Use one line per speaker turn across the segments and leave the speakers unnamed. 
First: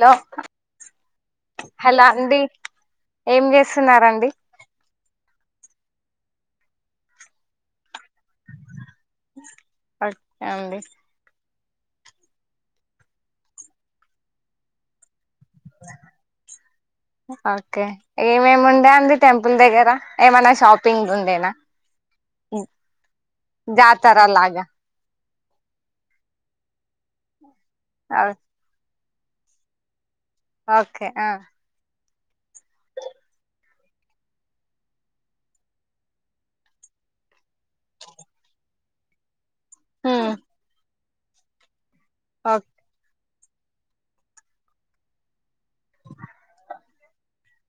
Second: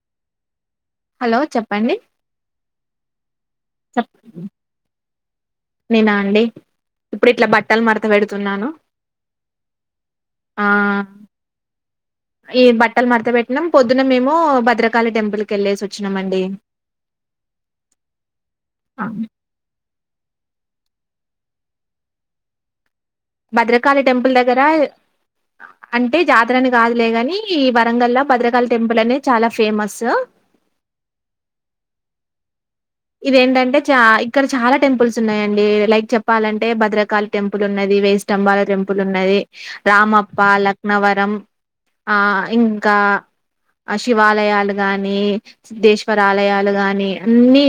Hello
hello చెప్పండి
hello అండి ఏం
చెప్
చేస్తున్నండి
నేనా అండి ఇప్పుడు ఇట్లా బట్టలు మడత పెడుతున్నాను
అకే
ఆ
అండి
ఈ బట్టలు మడ్తా పెట్టినాం పొద్దున మేము భద్రకాళి టెంపుల్ కి వెళ్ళేసి వచ్చినాంమండి
ఓకే ఏమేమి ఉండే
ఆ!
అడి టెంపుల్ దగ్గర ఏమైనా షాప్ పింగ్ గుండేనా
భద్రకాళి టెంపుల్ దగ్గర అంటే జాతరని కాదులే కాని ఈ వరంగల్ లో భద్రకాళ టెంపుల్ అనే చాలా ఫేమస్
ఓకే ఆ
ఇదేంటంటే చ ఇక్కడ చాలా టెంపుల్స్ ఉన్నాయండి లైక్ చెప్పాలంటే భద్రకాళి టెంపుల్ ఉన్నది ఇది వేయి స్తంబాల టెంపుల్ ఉన్నది
హ్మ్
రామప్ప లక్నవరం ఆ
ఓకే
ఇంకా ఆ శివాలయాలు గాని సిద్దేశ్వర ఆలయాలు గాని అన్ని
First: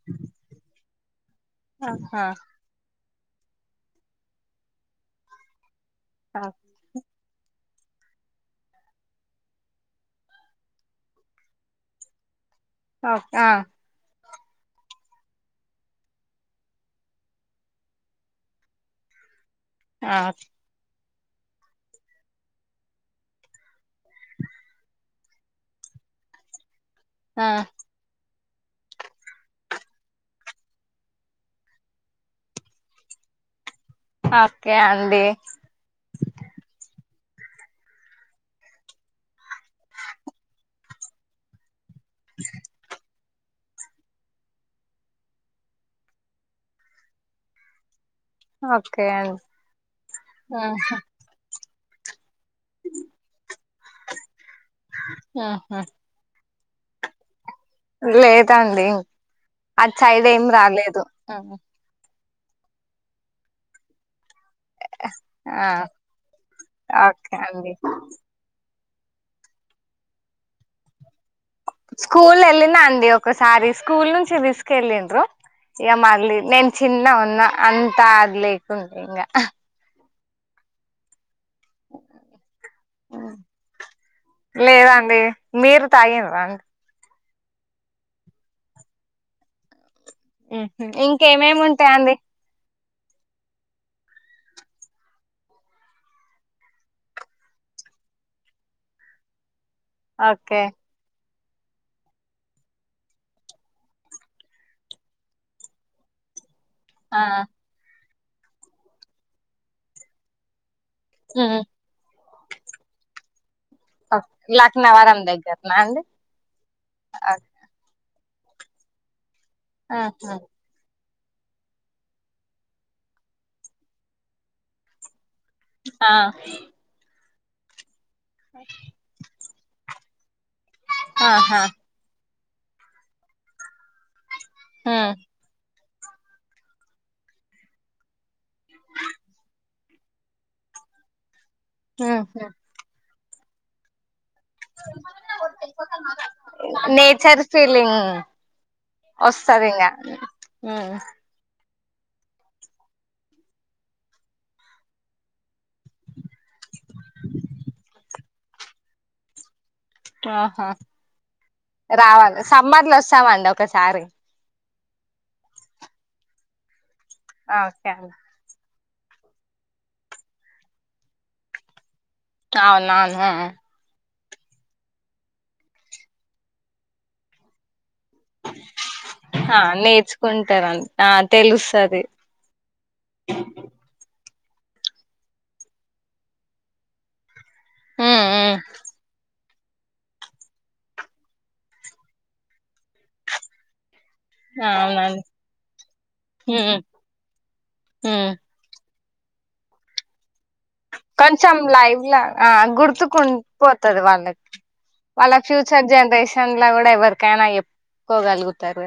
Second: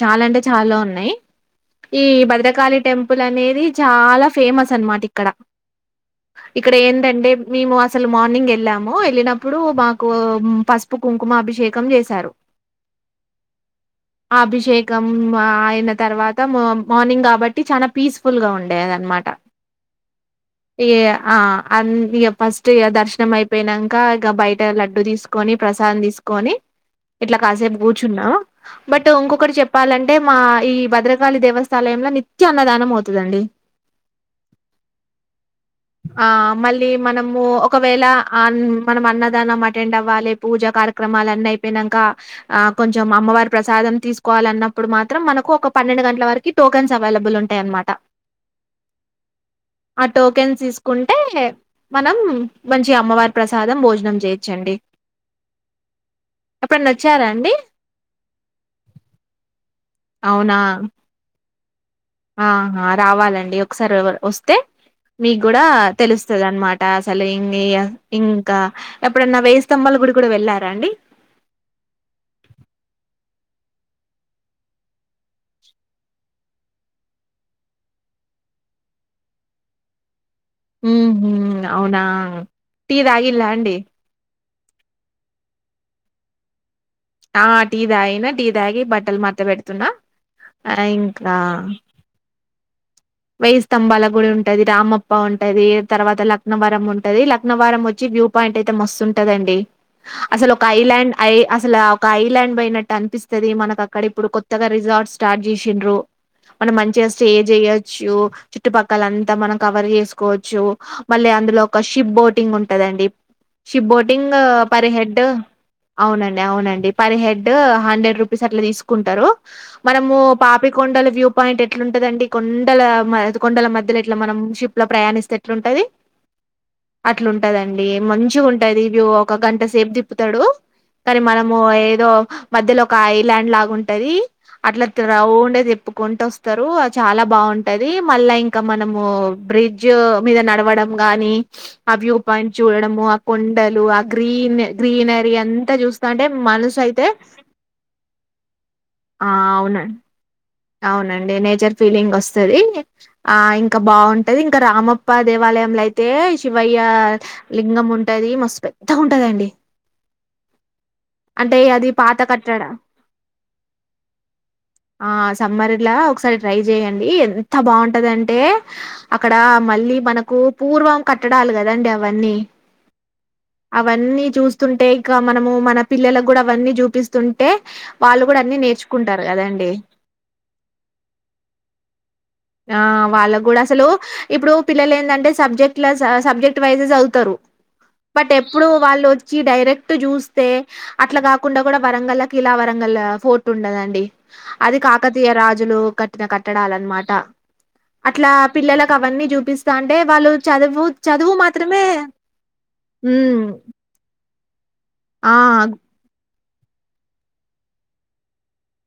చాలా అంటే చాలా ఉన్నాయి ఈ భద్రకాళి టెంపుల్ పుల్ అనేది చాలా ఫేమస్ అనమాట ఇక్కడ ఇక్కడ ఏంటంటే మేము అసలు మార్నింగ్ వెళ్ళాము వెళ్ళినప్పుడు మాకు పసుపు కుంకుమ అభిషేకం చేసారు
ఆ
అభిషేకం అయిన తర్వాత మార్నింగ్ కాబట్టి చాలా పీస్ఫుల్ గా ఉండేదిన్నమాట మాట
ఆ
ఇక ఫస్ట్ ఇ దర్శనం అయిపోయినానంక ఇక బయట లడ్డు తీసుకొని ప్రసాద్ తీసుకొని ఇట్లా
ఆ
కాసేపు కూర్చున్నా బట్ ఇంకొకటి చెప్పాలంటే మా ఈ భద్రకాళి దేవస్థాలయంలో నిత్య అన్నదానం అవుతుందండి
ఓకే అండి
ఆ మళ్ళీ మన ఒకవేళ మనం అన్నదానం అటెండ్ అవ్వాలి పూజా కార్యక్రమాలు అన్ని అయిపోయినాం ఆ కొంచం అమ్మవారి ప్రసాదం తీసుకోవాల అన్నప్పుడు మాత్రం మనకు ఒక పన్నెండు గంటల వరకు టోకన్స్ అవైలబుల్ ఉంటాయ అన్నమాట
ఓకే అండి
ఆ టోకెన్స్ తీసుకుంటే మనం మంచి అమ్మవారి ప్రసాదం భోజనం చేయు
ఆహా
ఎప్పుడన్న వచ్చారా అండి
లేదండి ఆది సైడ్ ఏమి
అవునా
రాలేదు
ఆహా రావాలండి ఒకసారి వ అతే మీకు
ఆ
కూడా తెలుస్తుంది అనమాట అసలు
ఓకే
ఇ
అండి
ఇంకా ఎప్పుడన్నా వేయి స్తంభాల గుడి కూడా వెళ్ళారా అండి
స్కూల్ వెళ్ళినా అందిడి ఒకసారి స్కూల్ నుంచి రిస్క్ వెళ్ళండ్రు ఇ మాగలీ నేను చిన్న ఉన్న అంతా అగలేకుంటే ఇకా
హ హ అవునా టీటీదగిలా అండి
లేదండి మీరు తాయి రం
ఆ టీ తాగిన టీ తాగి బట్టలు మాత్త పెడుతున్నా ఆ
ఇంకేమేమి ఉంటాయి అందిడి
వయయి స్తంభాల గుడి ఉంటది రామప్ప ఉంటది తర్వాత లక్నవరం ఉంటది లక్నవరం వచ్చి వ్యూ పాయింట్ అయితే మస్తుంటదండి అసలు
ఓకే
ఒక ఐలాండ్ ఐ అసలు ఒక ఐలాండ్ పోయినట్టు అనిపిస్తుంది మనకు అక్కడ ఇప్పుడు కొత్తగా రిజార్ట్ స్టార్ట్ చేసిండ్రు మనం మంచిగా
ఆ
స్టే చేయొచ్చు చుట్టుపక్కల అంతా మనం కవర్ చేసుకోవచ్చు మళ్ళీ అందులో ఒక షిప్ బోటింగ్ ఉంటదండి ship boating per
Laknavaram
head
దగ్గరనా అండి
అవునండి అవునండి పర్ హెడ్ హండ్రెడ్ రూ అట్లా తీసుకుంటారు మనము పాపికొండల వ్యూ పాయింట్ ఎట్లుంటదండి కొ కొండల కొండల మధ్య ఇట్లా మనం షిప్ లో ప్రయాణిస్తే
ఆ
అట్లా ఉంటాదండి మంచిగా ఉంటాది వ్యూ ఒక గంట సేపు తిప్పుతాడు కానీ మనము
ఆహా
ఏదో మధ్యలో ఒక ఐలాండ్ లాగుంటది అట్లా రౌండే తప్పుకుంటూ వస్తారు అ చాలా బాగుంటు ఉంటది మళ్ళా ఇంకా మనము బ్రిడ్జ్ మీద నడవడం గాని ఆ వ్యూ పాయింట్ చూడము ఆ కొండలు ఆ గ్రీన్ గ్రీనరీ అంతా చూస్తా అంటే మనసు అయితే ఆ అవునండి
వస్తందికా
అవునండి న నర్ ఫీలింగ్ వస్తుంది ఆ ఇంకా బాగుంటది ఇంకా రామప్ప దేవాలయంంలో అయితే శివయ్య లింగం ఉంటది మస్తు పెద్దగా ఉంటదండి
ఆహా
అంటే అది పాత
రావాలి
కట్టడ
సంబద్లు వస్తామండి ఒకసారి
ఆ సమ్మర్లా ఒకసారి ట్రై చెయడి ఎంత
ఓకే అండి
బాగుంటదింటే అక్కడ మళ్ళీ మనకు పూర్వం కట్టడాలి కదండి అవన్నీ
అవునవును
అవన్నీ చూస్తుంటే ఇంక మనము మన పిల్లలకు కూడా అవన్నీ చూపిస్తుంటే వాళ్ళు కూడా అన్ని నేర్చుకుంటారు
ఆ
కదండి
నేర్చుకుంటారని ఆ తెలుస్తది
ఆ వాళ్ళకు కూడా అసలు ఇప్పుడు పిల్లలు ఏంటంటే సబ్జెక్ట్ల సబ్జెక్ట్ వైజెస్ చదువుతారు బట్ ఎప్పుడు వాళ్ళు చ్చి డైరెక్ట్ చూస్తే అట్లా కాకుండా కూడా వరంగల్ క ఇలా వరంగల్ ఫోర్ట్ ఉండదండి
ఆ
అది
అవును
కాకతీయ రాజులు కట్టిన కట్టడాల అన్నమాట అట్లా
ఉమ్
పిల్లల అవన్నీ చూపిస్తా అంటే వాళ్ళు చదువు చదువు
కొంచెం
మాత్రమే
లైవ్లా ఆ గుర్తుకుం
ఉమ్
పోతుది వాళ్ళకి
ఆ
వాళ్ళ ఫ్యూచర్ జనరేషన్ లో కూడా ఎవరికైనా ఎప్పుక్కకోగలుగుతారు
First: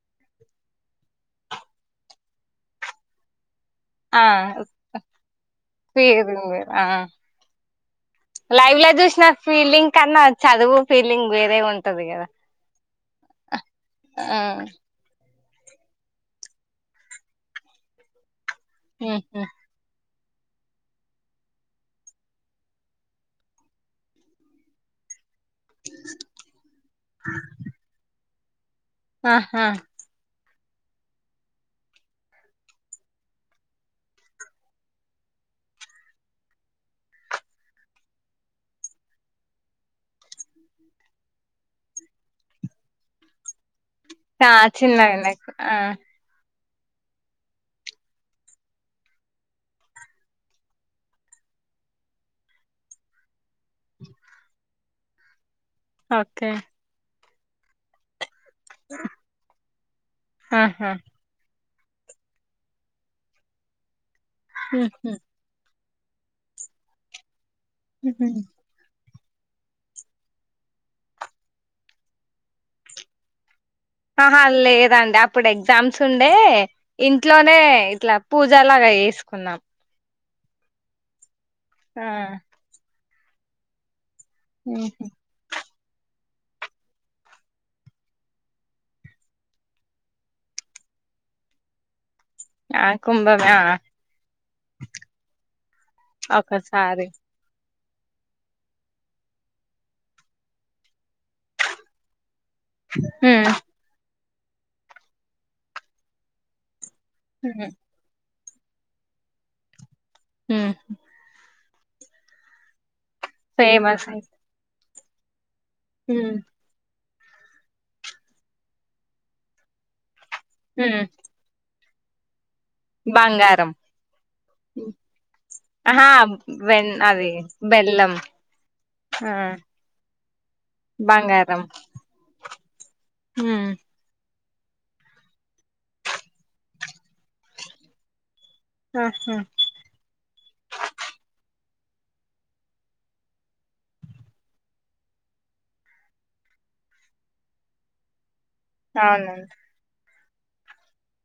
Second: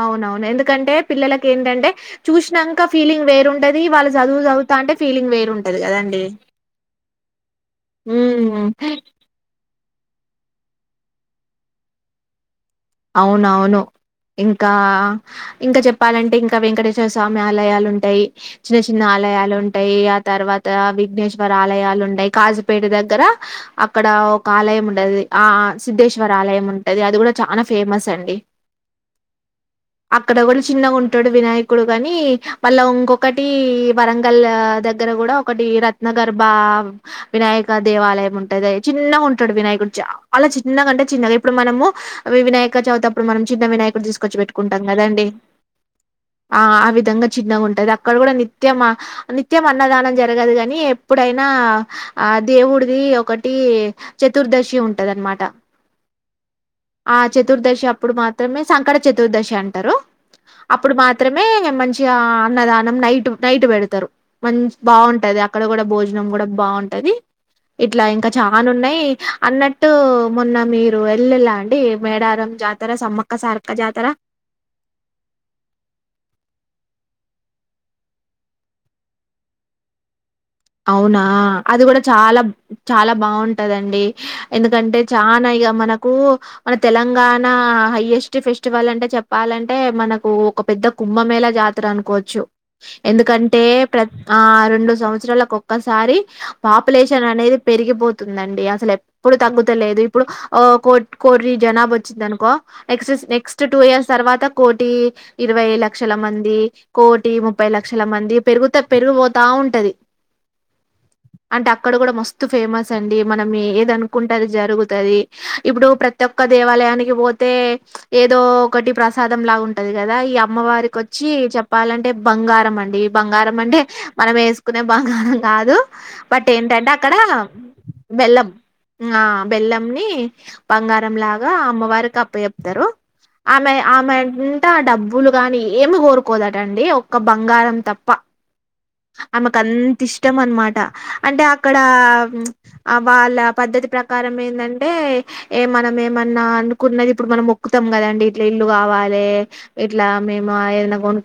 అవునవును ఎందుకంటే పిల్లలకి ఏంటంటే చూసినాక ఫీలింగ్ వేరుండది అది వాళ్ళు
ఆ
చదువు చదువుతా అంటే ఫీలింగ్ వేరుంటంది కదండి ఉమ్
లైవ్లాజస ఫిలింగ్ కన్నా చదువు ఫీలింగ్ వేరే ఉంటది కదా
అవునవును
ఆ
ఇంకా ఇంకా చెప్పాలంటే ఇంకా వెంకటేశ్వర స్వామి ఆలయాలు ఉంటాయి చిన్న చిన్న
ఉహు
ఆలయాలుంటాయి తర్వాత విఘ్నేశ్వర ఆలయాలు ఉండయి కాజుపేట దగ్గర అక్కడ ఒక ఆలయం ఉండది ఆ సిధేశ్వర ఆలయం ఉంటుది అది కూడా చాలా ఫేమస్ అండి
ఆహా
అక్కడ కూడా చిన్నగా ఉంటాడు వినాయకుడు గాని మళ్ళ ఇంకొకటి వరంగల్ దగ్గర కూడా ఒకటి రత్న గర్భ వినాయక దేవాలయం ఉంటది చిన్నగా ఉంటాడు వినాయకుడు చాలా అలా చిన్నగా అంటే చిన్నగా ఇప్పుడు మనము వినాయక చవివుత అప్పుడు మనం చిన్న వినాయక ఇప్పుడు తీసుకొచ్చి
ఆ
పెట్టుకుంటాం
చిన్నగ
కదండి
నాకు ఆ
ఆ ఆ విధంగా చిన్నగా ఉంటుంది అక్కడ కూడా నిత్యం నిత్యం అన్నదానం జరగదు కాని ఎప్పుడైనా ఆ దేవుడిది ఒకటి చతుర్దశి ఉంటదినమాట
ఓకే
ఆ చతుర్దశి అప్పుడు మాత్రమే సంకట చతుర్దశి అంటారు
ఆహా
అప్పుడు మాత్రమే మంచి అన్నదానం నైట్ నైట్ పెడతారు మంచి
ఉహు
బాగుంటది అక్కడ కూడా భోజ భనం కూడా బాగుంటది ఇట్లా ఇంకా
ఉహు
చాలా ఉన్నాయి అన్నట్టు మొన్న మీరు వెళ్ళలా అండి మేడారం జాతర సమ్మక్క సార్
ఆహా లేదండి అప్పుడు ఎగ్జామ్స్ ఉండే ఇంట్లోనే ఇట్లా పూజ లాగా వేసుకున్నాం
అవునా అది కూడా
ఆ
చాలా చాలా బాగుంటదండి ఎందుకంటే
హుహు.
చానా ఇక మన కు మన తెలంగాణ హైయెస్ట్ ఫెస్టివల్ అంటే చెప్పాలంటే మనకు ఒక పెద్ద కుంభమేళ జాతర అనుకోవచ్చు
ఆ కుంభమే ఆ
ఎందుకంటే ప్ర ఆ రెండు సంవత్సరాల సారీ
ఒకసారి
పాపులేషన్ అనేది పెరిగిపోతుందండి అసలు ఎప్పుడు తగ్గుతలేదు ఇప్పుడు కో కోటీ జనాబ వచ్చింది అనుకో నెక్స్ట్
హ్మ్
నెక్స్ట్ టూ ఇయర్స్ తర్వాత కోటి ఇరవై లక్షల మంది కోటి ముప్పై
హ్మ్
లక్షల మంది పెరుగుత పెరిగిపోతా ఉంటది
స
అంటే అక్కడ కూడా మస్తు ఫేమస్ అండి మనం ఏది
ఫేమస్
అనుకుంటది జరుగుతుది ఇప్పుడు ప్రతి
హ్మ్
ఒక్క దేవాలయానికి పోతే ఏదో ఒకటి ప్రసాదం లాగా ఉంటది కదా ఈ
హ్మ్
అమ్మవారికిచ్చి చెప్పాలంటే బంగారం అండి ఈ బంగారం అంటే మనం వేసుకునే బంగారం కాదు
ఆహా
బట్ ఏంటంటే
వెన్
అక్కడ
అది
బెల్లం ఆ బెల్లంని బంగారం లాగా అమ్మవారికిప్పు చెప్తారు
హ్మ్
ఆమె ఆమె అ డబ్బులు గాని ఏమి కోరుకోదటండి ఒక్క బంగారం తప్ప
ఆహా
ఆమకు అంత ఇష్ట అనమాట అంటే అక్కడ వాళ్ళ పద్ధతి ప్రకారం ఏంటంటే ఏ మనం ఏమన్నా అనుకున్నది ఇప్పుడు మనం మొకుతాం కదండి ఇట్లా ఇల్లు కావాలి
అవునండి
ఇట్లా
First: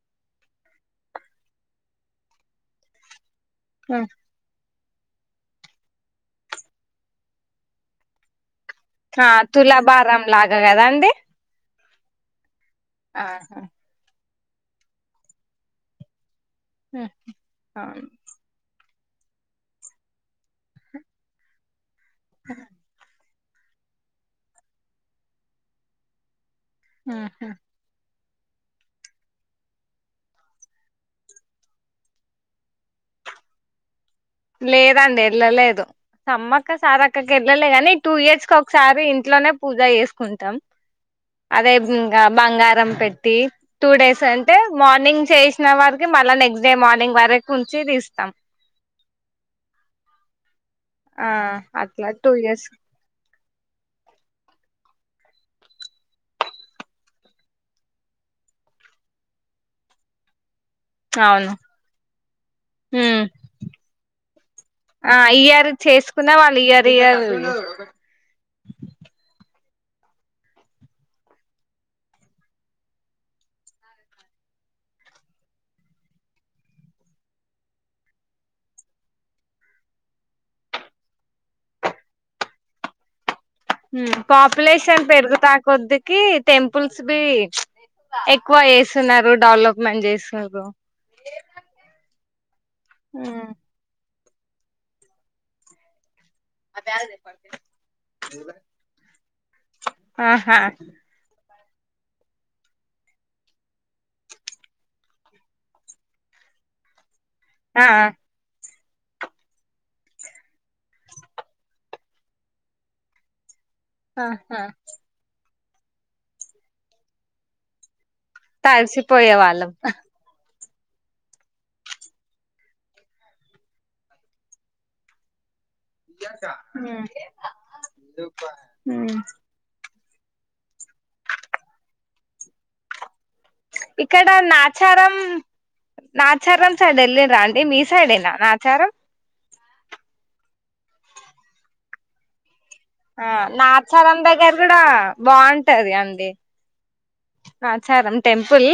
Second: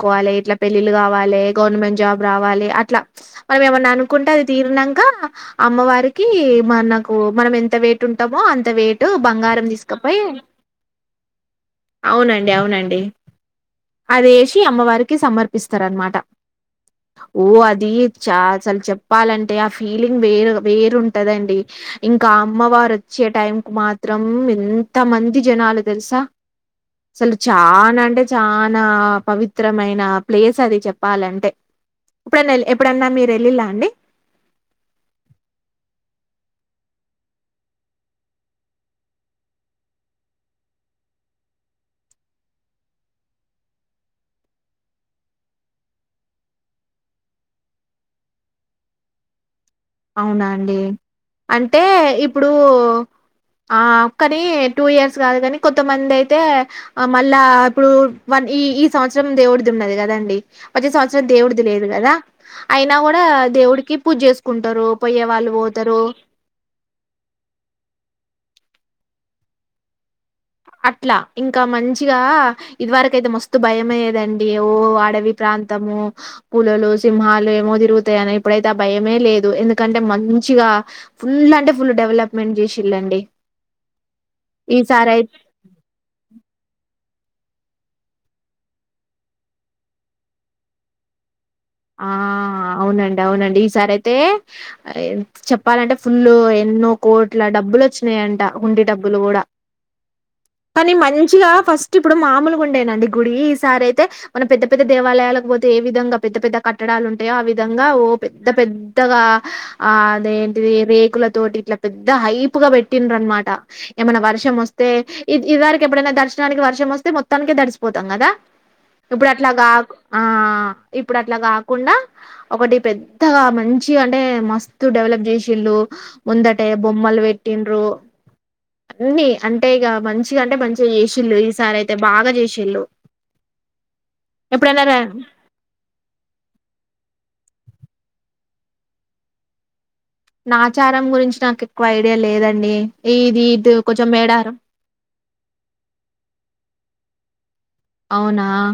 కొల ఇ పెళ్ కావాల గవమెంట్ జవాల అ
హ్మ్.
అనుకుంటే అది తీరిక అమ్మవారికి మనకు మనం ఎంత వెయిట్ ఉంటామో అ అంత వేటు
ఆ
బంగారం తీసుకపోయి
తులాభారం లాగా కదండి
అవునండి అవునండి
ఆహా
అది వేసి అమ్మవారికి సమర్పిస్తార అనమాట
హ్మ్.
ఓ అది
అవును
చా అసలు చెప్పాలంటే ఆ ఫీలింగ్ వేరు వేరుంటదండి ఇంకా అమ్మవారు వచ్చే టైం కు మాత్రం ఎంత మంది జనాలు తెలుసా
హ్మ్.
అసలు చా అంటే చాలా పవిత్రమైన ప్లేస్ అది చెప్పాలంటే ఇప్పుడన్నా ఎప్పుడన్నా మీరు తెళ్ళలా అండి
లేదండి వెళ్ళలేదు సమ్మక్క సార్ అక్కకి వెళ్ళలే గాని టూ ఇయర్స్ క ఒకసారి ఇంట్లోనే పూజ చేసుకుంటాం అదే ఇంకా బంగారం పెట్టి టూ డేస్ అంటే మార్నింగ్ చేసిన వారికి మళ్ళా నెక్స్ట్ డే మార్నింగ్ వరకు ఉంచి తీస్తాం
అవునా
ఆ
అంటే
అట్లా టూ
ఇప్పుడు
ఇయర్స్
ఆ కాని టూ ఇయర్స్ కాదు కానీ కొంతమంది అయితే మళ్ళా ఇప్పుడు వన్ ఈ సంవత్సరం దేవుడిది ఉన్నది కదా అండి వది సంవత్సరం
అవును
దేవుడిది లేదు కదా అయినా కూడా
ఉమ్
దేవుడికి పూజ చేసు
ఆ ఇయరు చేసుకున్న వాళ్ళు ఇయరు ఇ
అట్లా ఇంకా మంచిగా ఇది వరకయితే మస్తు భయమయ్యదండి వాడవి ప్ర ప్రాంతము పలలు సింహాలు ఏమో తిరుగుతాయని ఇప్పుడైతే భయమే లేదు ఎందుకంటే మంచి ఫుల్ అంటే ఫుల్ డెవలప్మెంట్ చేసిళ్ళండి
పాపులేషన్ పెరుగుతా కొద్ద్దకి టెంపుల్స్ బి ఎక్కువ చేస్తున్నారు డెవలప్మెంట్ చేస్తున్నారు
ఆ అవునండి అవునండి ఈసారి అయితే చెప్పాలంటే ఫుల్ ఎన్నో కోట్ల డబ్బులు వచ్చినాయంట ఉుండడి డబ్బులు కూడా
ఆహా
కానీ మంచిగా ఫస్ట్ ఇప్పుడు మామూలు గుండేనండి గుడి ఈ సారి అయితే మన పెద్ద పెద్ద దేవాలయాలకు పోతే ఏ విధంగా పెద్ద పెద్ద కట్టడాలు ఉంటాయో ఆ విధంగా ఓ పెద్ద పెద్ద పెత్తగా ఆ అదేంటిది రేకుల తటి ఇట్లా పెద్ద హైప్గా పెట్టిన్ర అనమాట ఏమైన్నా వర్షం
ఆహా
వస్తే ఇది ఇది వారికి ఎప్పుడైనా దర్శనానికి వర్షం వస్తే మొత్తానికే దడిచిపోతుంది కదా ఇప్పుడు
తడిసిపోయే
అట్లాగా
వాళ్ళం
ఆ ఇప్పుడు ఇట్లా కాకుండా ఒకటి పెద్దగా మంచి అంటే మస్తు డెవలప్ చేసేళ్ళు ముందటే
ఉమ్
బొమ్మలు వెట్టిన్ు
ఉమ్
అన్నిీ అంటే ఇ మంచిగా అంటే మంచిగా చేసిళు ఈ సారి అయితే బాగా చేసిల్ళు
ఇక్కడ నాచారం నా ఆచారం సైడ్ వెళ్ళి రా అండి మీ సైడ్ేనా నా ఆచారం
నా ఆచారం గురించి నాకు ఎక్కువ ఐడియా లేదండి
ఆ
ఇది ఇది కొంచెం
నాచారం దగ్గర
మేడారం
కూడా బాగుంటది అండి ఆచారం
అవునా
టెంపుల్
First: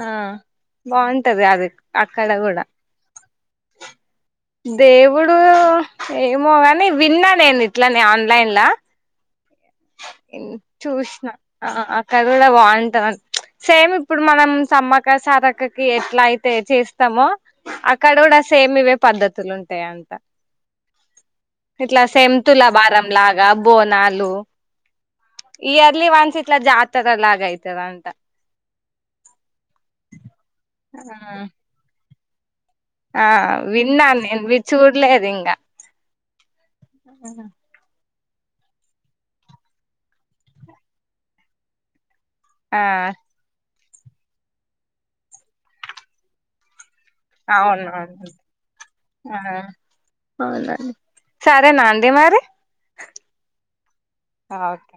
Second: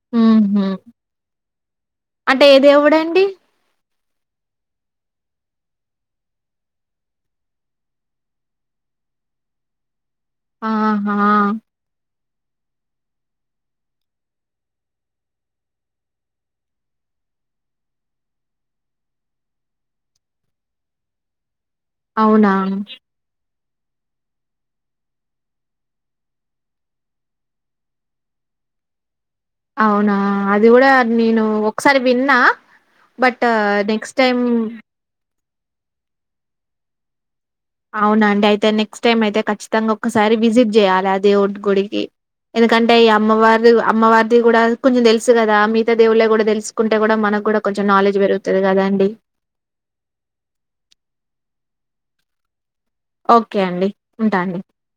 ఆ
ఉహు
బాగుంటది అది అక్కడ
అంటే ఏ
కూడా
దేవుడండి
దేవుడు ఏమో కాని విన్నా నేను ఇట్లనే ఆన్లైన్
ఆహా
చూసినా అక్కడ కూడా బాగుంటాంది సేమ్ ఇప్పుడు మనం సమ్మకా సారక్కకి ఎట్లా అయితే చేస్తామో అక్కడ కూడా సేమ్ ఇవే పద్ధతులు ఉంటాయా అంత ఇట్లా
అవునా
సెంతుూలా బారం లాగా బోనాలు ఇయర్లీ వన్స్ ఇట్లా జా తరలా ఆగయితద అంటా
అవునా అది కూడా నేను ఒకసారి విన్నా
ఆ
బట్
విన్నాను
నెక్స్ట్ టైమ్
నేను వి ఆ
అవునండి అయితే నెక్స్ట్ టైం అయితే ఖచ్చితంగా ఒకక్కసారి విజిట్ చేయాలి అదే ఒంటి గుడికి
ఆ
ఎందుకంటే ఈ అమ్మవారి అమ్మవారిది కూడా కొంచెం తెలుసు కదా మిగతా దేవుళ్ళ కూడా తెలుసు కుంటే కూడా మనకు కూడా కొంచెం నాలెడ్జ్
అవునవును
పెరుగుతుంది కదాండి
ఆ నాందే మరి
ఓకే అండి ఉంటాండి
ఓకే